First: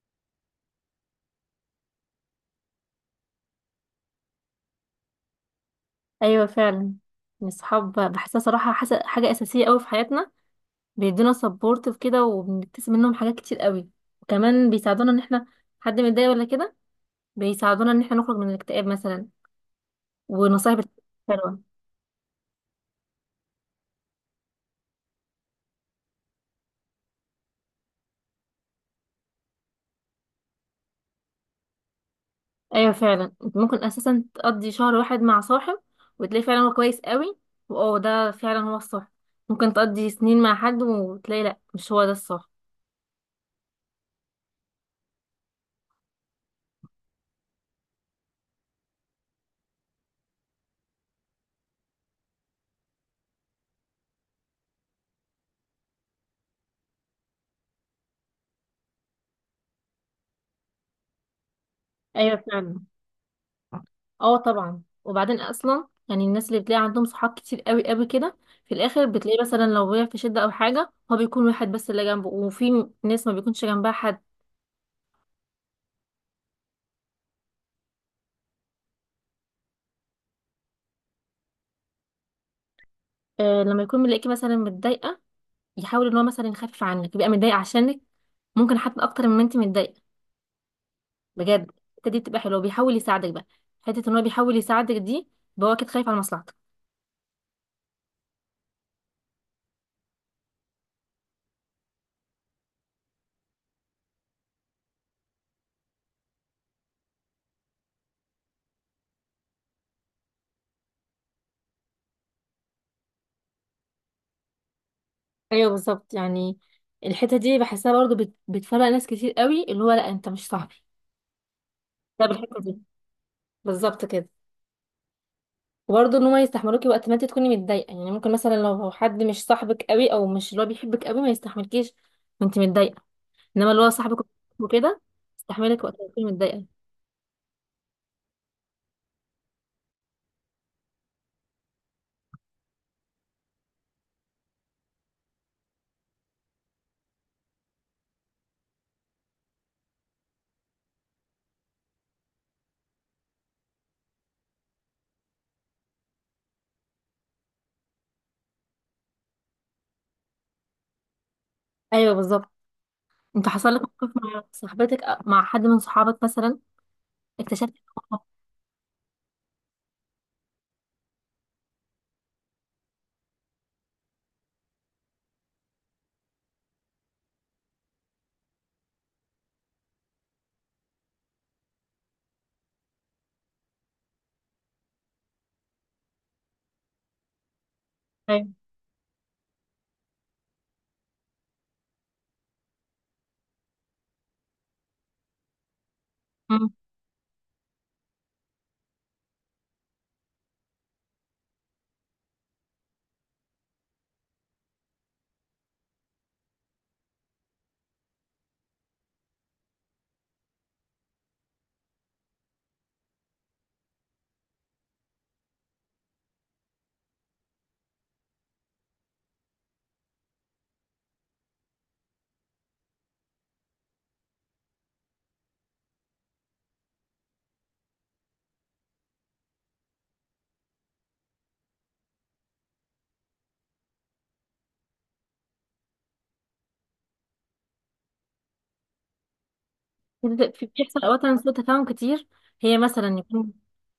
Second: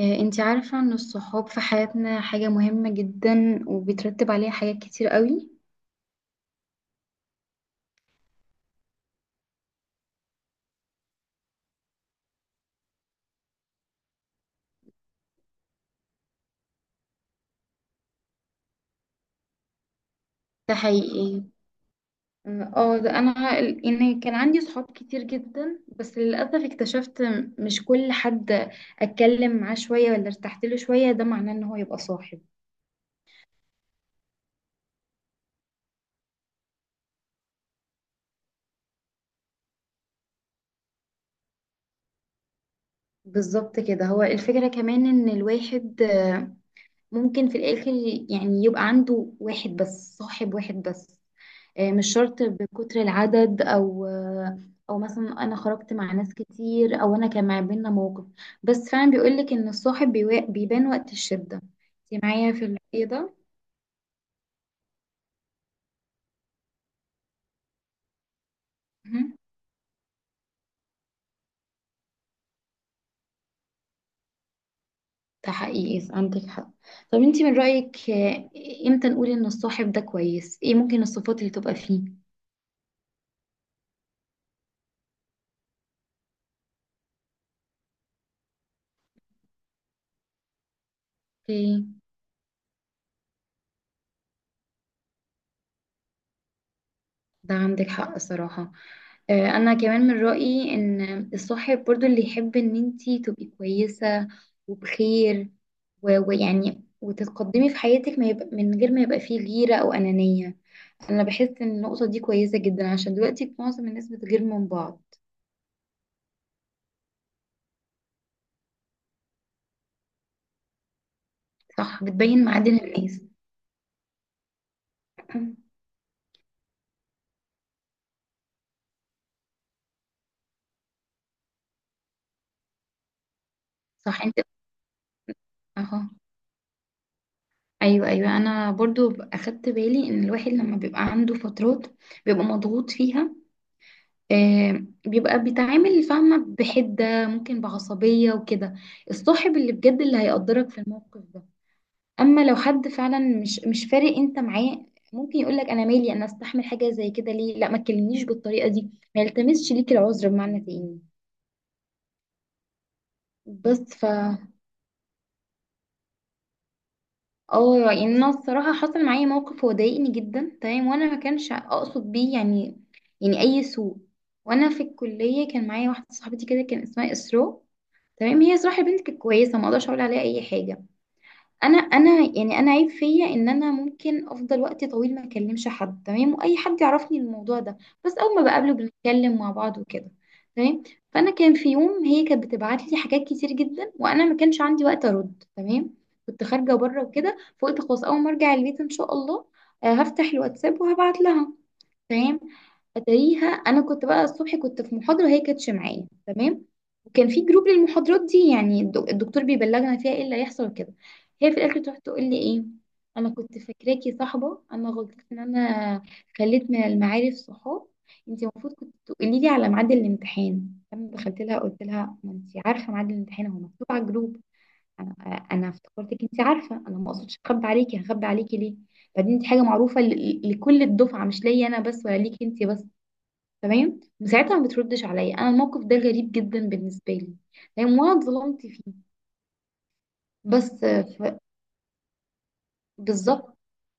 انتي عارفة ان الصحاب في حياتنا حاجة مهمة جدا وبيترتب عليها حاجات كتير قوي. ايوه فعلا، يعني الصحاب بحسها صراحه حاجه اساسيه قوي في حياتنا. بيدونا سبورت في كده، وبنكتسب منهم حاجات كتير قوي. وكمان بيساعدونا ان احنا حد متضايق ولا كده، بيساعدونا ان احنا نخرج من الاكتئاب مثلا. ده ونصايح حقيقي. حلوه. ده انا يعني كان عندي صحاب كتير جدا، بس للأسف اكتشفت مش كل حد اتكلم معاه شوية ولا ارتحت له شوية ده معناه ان هو يبقى صاحب. ايوه فعلا، انت ممكن اساسا تقضي شهر واحد مع صاحب وتلاقي فعلا هو كويس قوي، واه ده فعلا هو الصح. ممكن تقضي سنين مع حد وتلاقي لا مش هو ده الصح. بالظبط كده، هو الفكرة كمان ان الواحد ممكن في الاخر يعني يبقى عنده واحد بس، صاحب واحد بس. مش شرط بكتر العدد، او او مثلا انا خرجت مع ناس كتير او انا كان ما بينا موقف. بس فعلا بيقولك ان الصاحب بيبان وقت الشدة. انت ايوه معايا في فعلا. الايه ده؟ اه طبعا، وبعدين اصلا يعني الناس اللي بتلاقي عندهم صحاب كتير قوي قوي كده، في الاخر مهم. بتلاقي مثلا لو وقع في شده او حاجه هو بيكون واحد بس اللي جنبه، وفي ناس ما بيكونش جنبها حد. ده حقيقي، عندك حق. طب انت من رأيك، امتى نقول ان الصاحب ده كويس؟ ايه ممكن الصفات اللي تبقى فيه؟ آه لما يكون ملاقيكي مثلا متضايقه، يحاول ان هو مثلا يخفف عنك، يبقى متضايق عشانك ممكن حتى اكتر مما انت متضايقه اوكي. بجد. الحته دي بتبقى حلوه، بيحاول يساعدك بقى. حته ان هو بيحاول يساعدك دي، يبقى هو اكيد خايف على مصلحتك. ده عندك حق صراحة. انا كمان من رأيي ان الصاحب برضو اللي يحب ان انتي تبقي كويسة وبخير، ويعني وتتقدمي في حياتك، ما يبقى من غير ما يبقى فيه غيرة او انانية. انا بحس ان النقطة دي كويسة جدا عشان دلوقتي معظم الناس بتغير من بعض. ايوه بالظبط يعني الحته دي بحسها برضه بتفرق ناس كتير قوي، اللي هو لا انت مش صاحبي، صح، ده بتبين بالحته معادن دي. الناس. بالظبط كده. وبرضه ان هما يستحملوكي وقت ما انت تكوني متضايقه، يعني ممكن مثلا لو حد مش صاحبك قوي او مش اللي هو بيحبك قوي ما يستحملكيش وانت متضايقه، انما اللي هو صح صاحبك انت. وكده يستحملك وقت اهو. ما تكوني متضايقه. ايوه، ايوه، انا برضو اخدت بالي ان الواحد لما بيبقى عنده فترات بيبقى مضغوط فيها، بيبقى بيتعامل فاهمة بحدة، ممكن بعصبية وكده. الصاحب اللي بجد اللي هيقدرك في الموقف ده. أما لو حد فعلا مش فارق أنت معاه، ممكن يقولك، أنا مالي؟ أنا أستحمل حاجة زي كده ليه؟ لا ما تكلمنيش بالطريقة دي. ما يلتمسش ليك العذر بمعنى تاني. ايوه بالظبط. انت حصل بس لك موقف مع صاحبتك أو مع حد من صحابك مثلا، اكتشفت اه إن يعني هو- انا الصراحة حصل معايا موقف هو ضايقني جدا تمام، وانا ما كانش اقصد بيه يعني يعني اي سوء. وانا في الكلية كان معايا واحدة صاحبتي كده، كان اسمها اسراء. تمام، هي صراحة بنتك كويسة، ما اقدرش اقول عليها اي حاجة. انا يعني انا عيب فيا ان انا ممكن افضل وقت طويل ما اكلمش حد تمام، واي حد يعرفني الموضوع ده. بس اول ما ايوه. بقابله بنتكلم مع بعض وكده. تمام. فانا كان في يوم هي كانت بتبعت لي حاجات كتير جدا وانا ما كانش عندي وقت ارد، تمام. كنت أمم. خارجة بره وكده، فقلت خلاص اول ما ارجع البيت ان شاء الله هفتح الواتساب وهبعت لها. تمام. اتاريها انا كنت بقى الصبح كنت في محاضره وهي كانتش معايا، تمام. وكان في جروب للمحاضرات دي يعني الدكتور بيبلغنا فيها ايه اللي هيحصل وكده. هي في الاخر تروح تقول لي ايه؟ انا كنت فاكراكي صاحبه، انا غلطت ان انا خليت من المعارف صحاب. انت المفروض كنت تقولي لي على ميعاد الامتحان. لما دخلت لها قلت لها، ما انت عارفه ميعاد الامتحان هو مكتوب على الجروب. انا انا افتكرتك انت عارفه، انا ما اقصدش اخبي عليكي، هخبي عليكي ليه؟ بعدين دي حاجه معروفه لكل الدفعه، مش ليا انا بس ولا ليكي انت بس. تمام، وساعتها ما بتردش عليا. انا الموقف ده غريب جدا بالنسبه لي، لان وانا اتظلمت فيه. بس بيحصل اوقات سوء تفاهم كتير. هي مثلا يكون بالظبط.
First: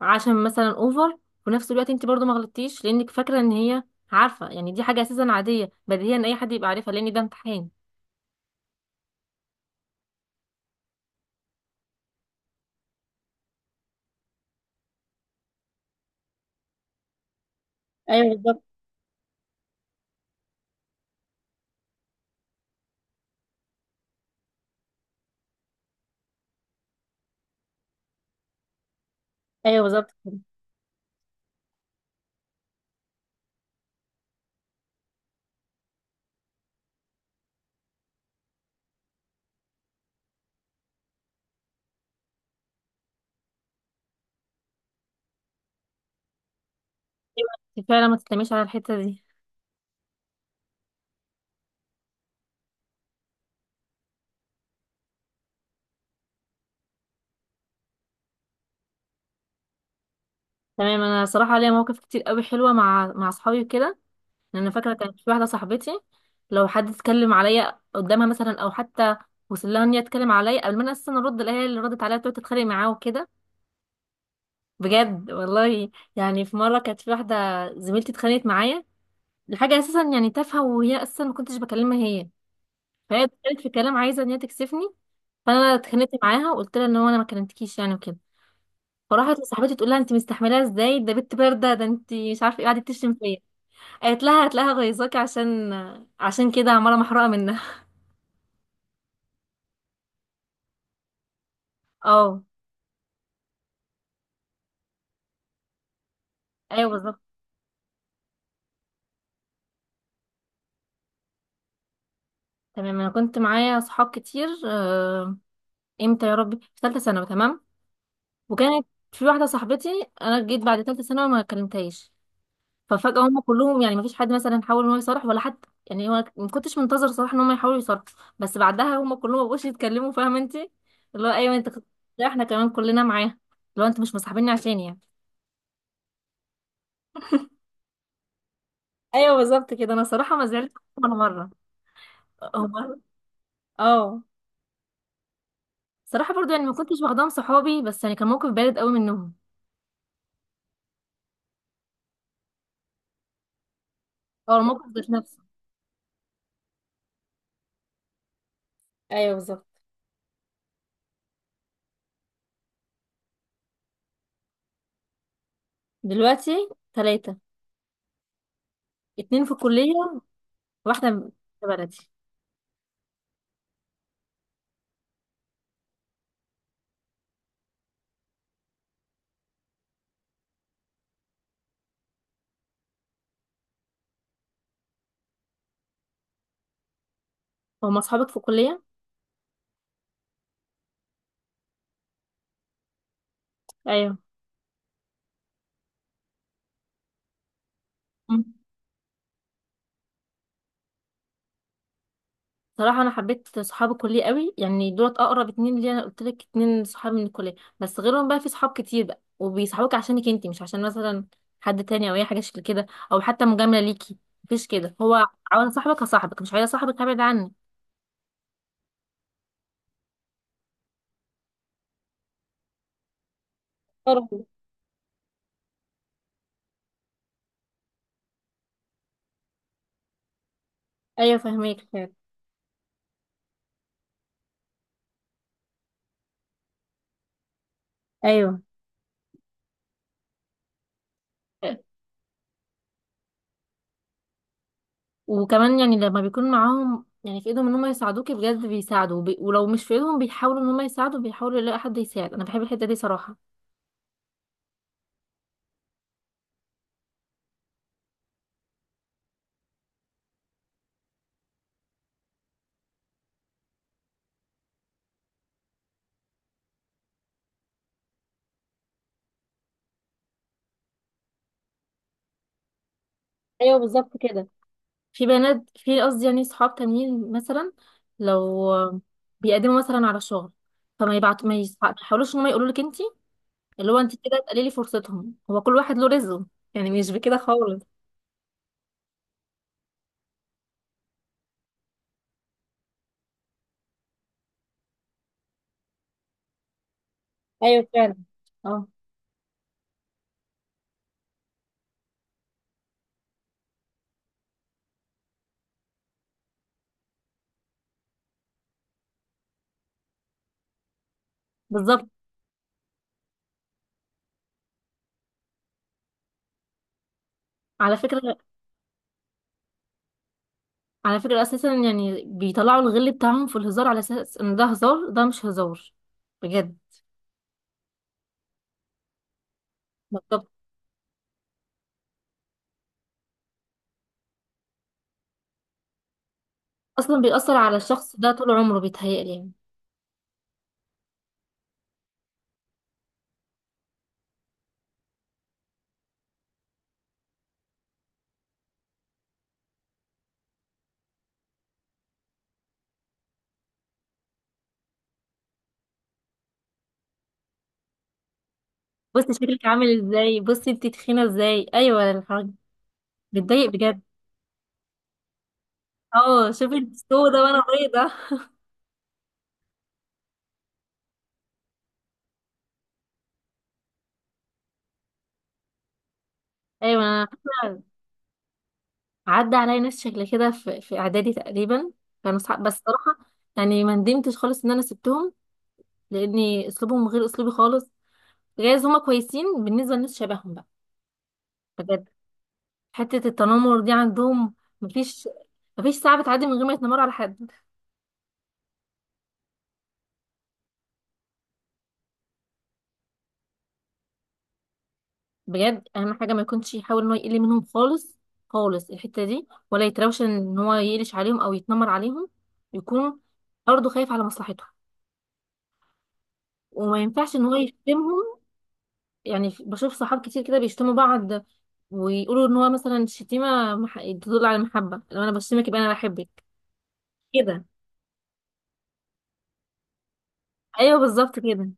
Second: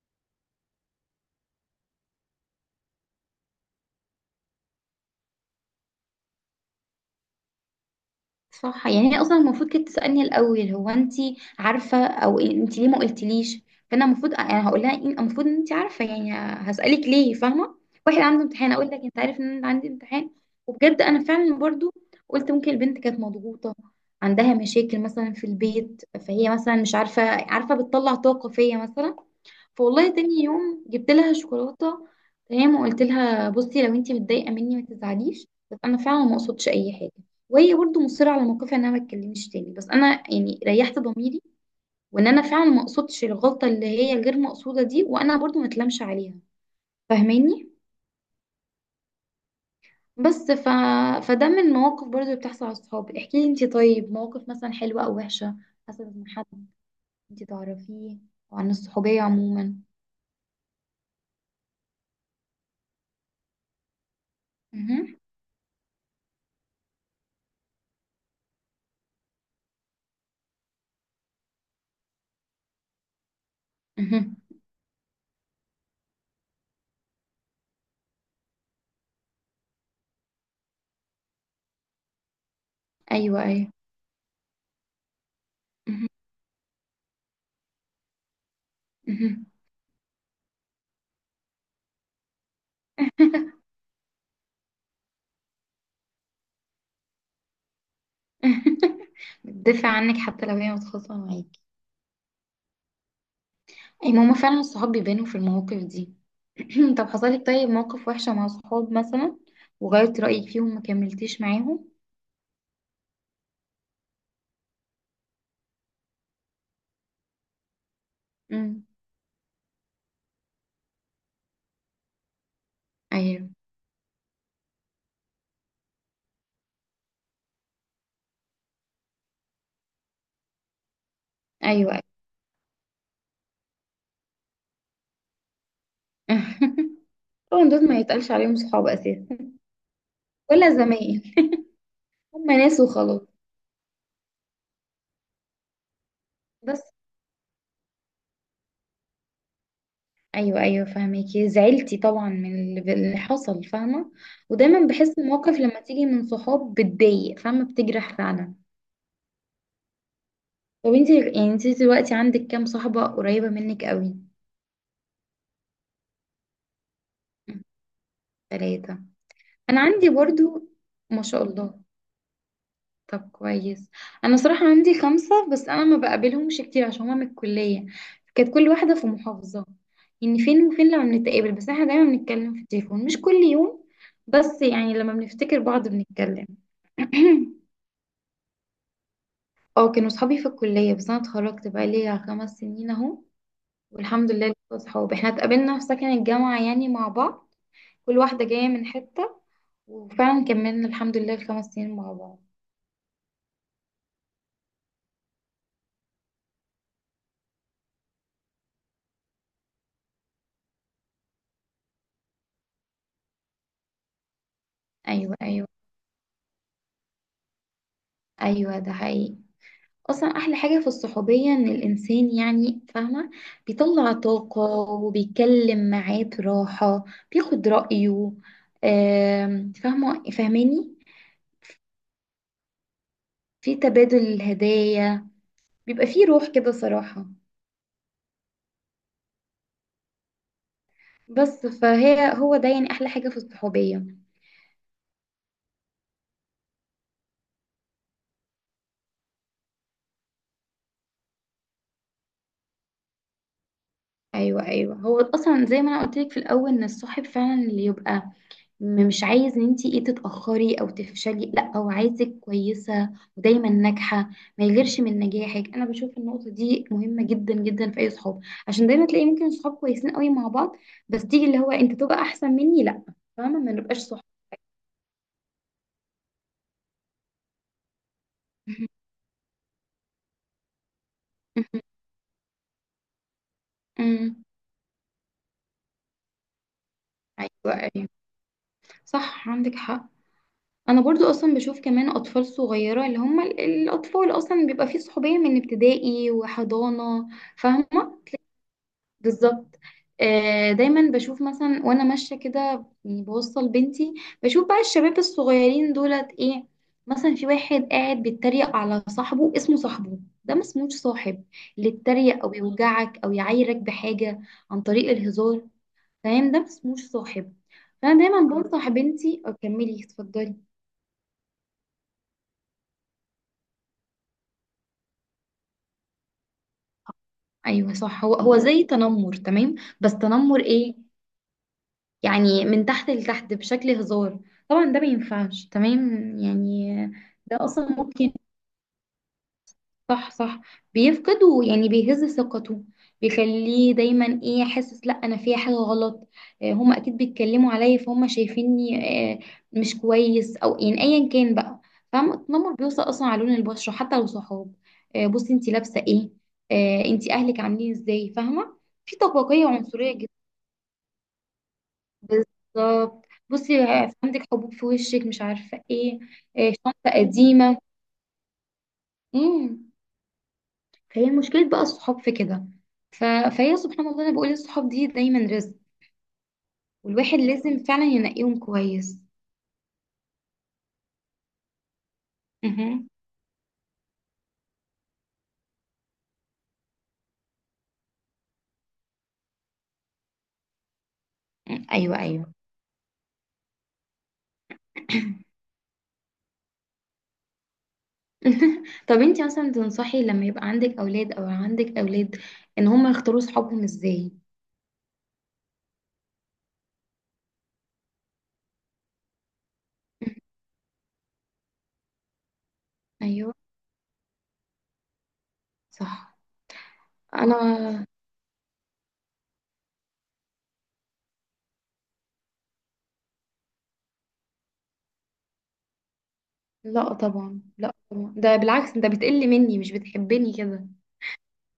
عشان مثلا اوفر، وفي نفس الوقت انت برضو ما غلطتيش لانك فاكره ان هي عارفه، يعني دي حاجه اساسا عاديه بديهيا اي حد يبقى عارفها لان ده امتحان. صح، يعني هي اصلا المفروض كانت تسالني الاول، هو انت عارفه، او انت ليه ما قلتليش؟ فانا المفروض انا هقول لها المفروض ان انت عارفه يعني، هسالك ليه؟ فاهمه؟ واحد ايوه عنده بالظبط. امتحان اقول لك انت عارف ان انا عندي امتحان؟ وبجد انا فعلا برضو قلت ممكن البنت كانت مضغوطه، عندها مشاكل مثلا في البيت، فهي مثلا مش عارفه، عارفه بتطلع طاقه فيا مثلا. ايوه بالظبط فوالله كده. تاني يوم جبت لها شوكولاته، تمام، وقلت لها، بصي لو انت متضايقه مني ما تزعليش، بس انا فعلا ما قصدتش اي حاجه. وهي برضه مصرة على موقفها انها ما تكلمنيش تاني، بس انا يعني ريحت ضميري وان انا فعلا ما قصدتش الغلطة اللي هي غير مقصودة دي، وانا برضه ما اتلامش عليها. فاهماني؟ أيوة، فعلا ما تتلميش على الحته دي. بس فده من المواقف برضه اللي بتحصل على الصحاب. احكي لي انتي طيب، مواقف مثلا حلوة او وحشة حصلت من حد انتي تعرفيه، او عن الصحوبية عموما. تمام، انا صراحه ليا مواقف كتير قوي حلوه مع اصحابي وكده، لان أنا فاكره مهم. كانت في واحده صاحبتي لو حد اتكلم عليا قدامها مثلا، او حتى وصل لها ان هي تتكلم عليا، قبل ما انا اصلا ارد الاقيها اللي ردت عليا تقعد تتخانق معاه وكده. مهم. بجد والله. يعني في مره كانت في واحده زميلتي اتخانقت معايا لحاجه اساسا يعني تافهه، وهي اصلا ما كنتش بكلمها هي. فهي ايوه، اتكلمت في ايوه. كلام عايزه ان هي تكسفني، فانا مهم. اتخانقت معاها وقلت لها ان هو انا ما كلمتكيش يعني وكده. فراحت مهم. لصاحبتي تقول لها انت مستحملاها ازاي، ده بنت بارده، ده انت مش عارفه ايه، قعدت تشتم فيا. قالت لها هتلاقيها غيظاكي، عشان كده عماله محروقه منها. بتدافع عنك حتى لو هي متخاصمة معاكي. اه. اي ماما، فعلا الصحاب بيبانوا في المواقف دي. ايوه طب بالظبط. حصلك طيب موقف وحشة مع صحاب مثلا، وغيرت رأيك فيهم ما كملتيش معاهم؟ تمام انا كنت معايا صحاب كتير، امتى يا ربي، في ثالثه ثانوي. تمام، وكانت امم. في واحده صاحبتي انا جيت بعد ثالثه ثانوي ما كلمتهاش، ففجأة هم ايوه، كلهم يعني مفيش حد مثلا حاول ان هو يصرح ولا حتى، يعني هو ما كنتش منتظر صراحة ان هم يحاولوا يصرحوا. بس بعدها هم كلهم ما بقوش يتكلموا، فاهمة انت، اللي هو ايوه ايوه، ايوه. لا احنا كمان كلنا معاه، اللي هو انتوا مش مصاحبيني عشان يعني. طبعا دول ما يتقالش عليهم صحاب اساسا، ايوه بالظبط كده. انا صراحة ما ولا زعلت ولا زمايل. مرة. هم هم. ناس وخلاص. اه صراحة برضو يعني ما بس كنتش واخداهم صحابي، بس يعني كان موقف بارد قوي منهم. ايوه، ايوه، فاهمكي زعلتي طبعا من اللي حصل، فاهمه. اه ودايما الموقف ذات بحس نفسه. المواقف لما تيجي من صحاب بتضايق فاهمه، بتجرح فعلا. ايوه بالظبط. طب انت يعني، انت دلوقتي عندك كام صاحبه قريبه منك قوي؟ دلوقتي ثلاثة، ثلاثه. اتنين في انا الكلية عندي برضو. واحدة ما شاء في الله. بلدي. طب كويس. انا صراحة عندي 5، بس انا ما بقابلهمش كتير عشان هما من الكلية، كانت كل واحدة في محافظة، يعني فين وفين لما بنتقابل، بس احنا دايما بنتكلم في التليفون مش كل يوم، بس يعني لما بنفتكر بعض بنتكلم. هما اصحابك في الكلية. اه، كانوا صحابي في الكلية بس انا اتخرجت بقى ليا 5 سنين اهو. ايوه والحمد لله لسه صحاب، احنا اتقابلنا في سكن الجامعة يعني مع بعض، كل واحدة جاية من حتة، وفعلا كملنا الحمد لله الخمس سنين مع بعض. صراحة أنا حبيت صحاب الكلية قوي، يعني دولت أقرب اتنين ليا، أنا قلت لك اتنين صحاب من الكلية. بس غيرهم بقى في صحاب كتير بقى، وبيصحبوك عشانك انتي مش عشان مثلا حد تاني أو أي حاجة شكل كده، أو حتى مجاملة ليكي. مفيش كده. هو ايوه، ايوه، عاوز صاحبك هصاحبك، مش عايز صاحبك هبعد عني. ايوه، ده حقيقي. اصلا احلى حاجه في الصحوبيه ان الانسان يعني فاهمه بيطلع برضه. طاقه وبيتكلم معاه براحه، بياخد رايه. فاهمه، فاهماني؟ أيوة فاهمك فعلا. في تبادل الهدايا بيبقى فيه روح كده صراحه. أيوة. بس فهي هو ده يعني احلى حاجه في الصحوبيه. وكمان يعني لما بيكون معاهم يعني في ايدهم ان هم يساعدوكي بجد بيساعدوا، ولو مش في ايدهم بيحاولوا ان هم يساعدوا، بيحاولوا يلاقوا حد يساعد. انا بحب الحته دي صراحه. ايوه، ايوه، هو اصلا زي ما انا قلت لك في الاول ان الصاحب فعلا اللي يبقى مش عايز ان انتي ايه تتأخري او تفشلي، لا هو عايزك كويسة ودايما ناجحة، ما يغيرش من نجاحك. انا بشوف النقطة دي مهمة جدا جدا في اي صحاب، عشان دايما تلاقي ممكن صحاب كويسين قوي مع بعض، بس تيجي اللي هو انت تبقى احسن مني، لا، فاهمة؟ ما ايوه نبقاش بالظبط صحاب. كده. في بنات، في قصدي يعني صحاب تانيين مثلا لو بيقدموا مثلا على شغل، فما يبعت ما يحاولوش ان هم يقولوا لك انت اللي هو انت كده أمم. تقللي فرصتهم. هو كل واحد له رزقه يعني، مش بكده خالص. ايوه، ايوه، صح، عندك حق. انا برضو اصلا بشوف كمان اطفال صغيره اللي هم الاطفال اصلا بيبقى فيه صحوبيه من ابتدائي وحضانه، ايوه فعلا. فاهمه؟ اه بالظبط. دايما بشوف مثلا وانا ماشيه كده، يعني بوصل بنتي، بشوف بقى الشباب الصغيرين دولت ايه، مثلا في واحد قاعد بيتريق على صاحبه، اسمه صاحبه؟ ده ما اسموش صاحب. اللي بالظبط. يتريق او يوجعك او يعايرك بحاجه عن طريق الهزار، فاهم؟ ده ما اسموش صاحب. على فانا فكرة، دايما بنصح بنتي، اكملي اتفضلي. اساسا يعني بيطلعوا الغل بتاعهم في الهزار، على اساس ان ده هزار، ده مش هزار بجد. ايوه صح، هو هو زي تنمر تمام، بس بالظبط. تنمر ايه؟ يعني من تحت لتحت بشكل هزار، طبعا ده ما ينفعش تمام. يعني اصلا بيأثر ده على اصلا الشخص ده ممكن، طول عمره، بيتهيألي يعني. صح، صح، بيفقد، ويعني بيهز ثقته، بيخليه دايما ايه حاسس، لا انا فيها حاجه غلط، هما اكيد بيتكلموا عليا فهم شايفيني آه، مش كويس، او يعني ايا كان بقى. فاهمه، التنمر بيوصل اصلا على لون البشره حتى لو صحاب، بصي انت لابسه ايه، انت اهلك عاملين ازاي، فاهمه؟ في بصي شكلك طبقيه عامل عنصريه جدا. ازاي، بصي انت تخينة ازاي، ايوه. الحاجة بالظبط، بتضايق بصي بجد. عندك حبوب في وشك مش عارفه ايه، اه إيه شوفي شنطه السودا وانا قديمه. بيضة. امم. فهي مشكله بقى الصحاب في كده. ف... فهي سبحان الله، انا بقول الصحاب دي دايما رزق، ايوه انا والواحد لازم فاكرة، فعلا ينقيهم كويس. عدى عليا ناس شكل كده في في اعدادي تقريبا، كانوا صحاب بس مهم. صراحة يعني ما ندمتش خالص ان انا سبتهم، لاني اسلوبهم غير اسلوبي خالص. جايز هما كويسين بالنسبة لناس شبههم بقى، بجد. ايوه، ايوه. حتة التنمر دي عندهم، مفيش، مفيش ساعة بتعدي من غير ما يتنمروا على حد. طب انتي مثلا تنصحي لما يبقى عندك اولاد، او عندك اولاد، ان هم يختاروا صحابهم ازاي؟ بجد اهم حاجة ما يكونش يحاول ان هو يقل منهم خالص خالص الحتة دي، ولا يتراوش مهم. ان هو يقلش عليهم او يتنمر عليهم. يكون ايوه برضه خايف على مصلحتهم، صح. وما ينفعش ان هو انا يشتمهم. يعني بشوف صحاب كتير كده بيشتموا بعض، ويقولوا ان هو مثلا شتيمه تدل على المحبه، لو انا بشتمك يبقى انا بحبك لا طبعا، كده. لا طبعا، ده بالعكس، ده بتقل مني مش بتحبني كده. ايوه بالظبط كده.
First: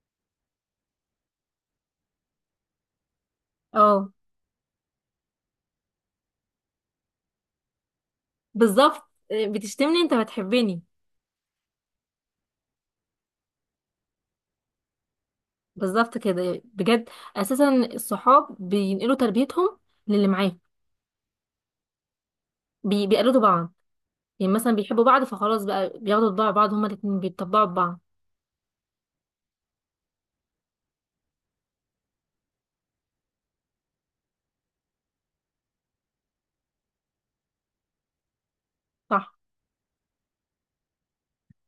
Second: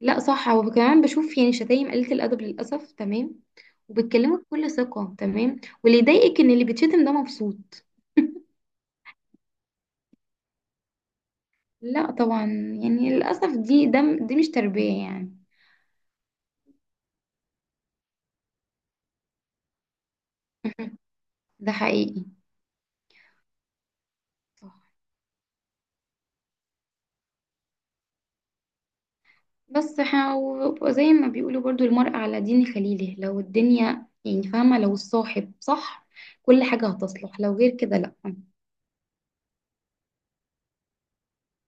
لا صح، وكمان بشوف يعني شتايم قليلة الأدب للأسف تمام، اه وبتكلموا بكل ثقة تمام، واللي يضايقك إن اللي بيتشتم ده مبسوط. بالظبط. إيه، بتشتمني انت بتحبني. لا طبعا، يعني للأسف دي مش تربية يعني. بالظبط كده بجد. اساسا الصحاب بينقلوا تربيتهم للي معاه. ده حقيقي. بيقلدوا بعض، يعني مثلا صح، بيحبوا بعض فخلاص بقى بياخدوا طباع بعض، هما الاتنين بيتطبعوا ببعض. بس وزي ما بيقولوا برضو المرء على دين خليله، لو الدنيا يعني فاهمة لو الصاحب صح كل حاجة هتصلح، لو غير كده لا صح.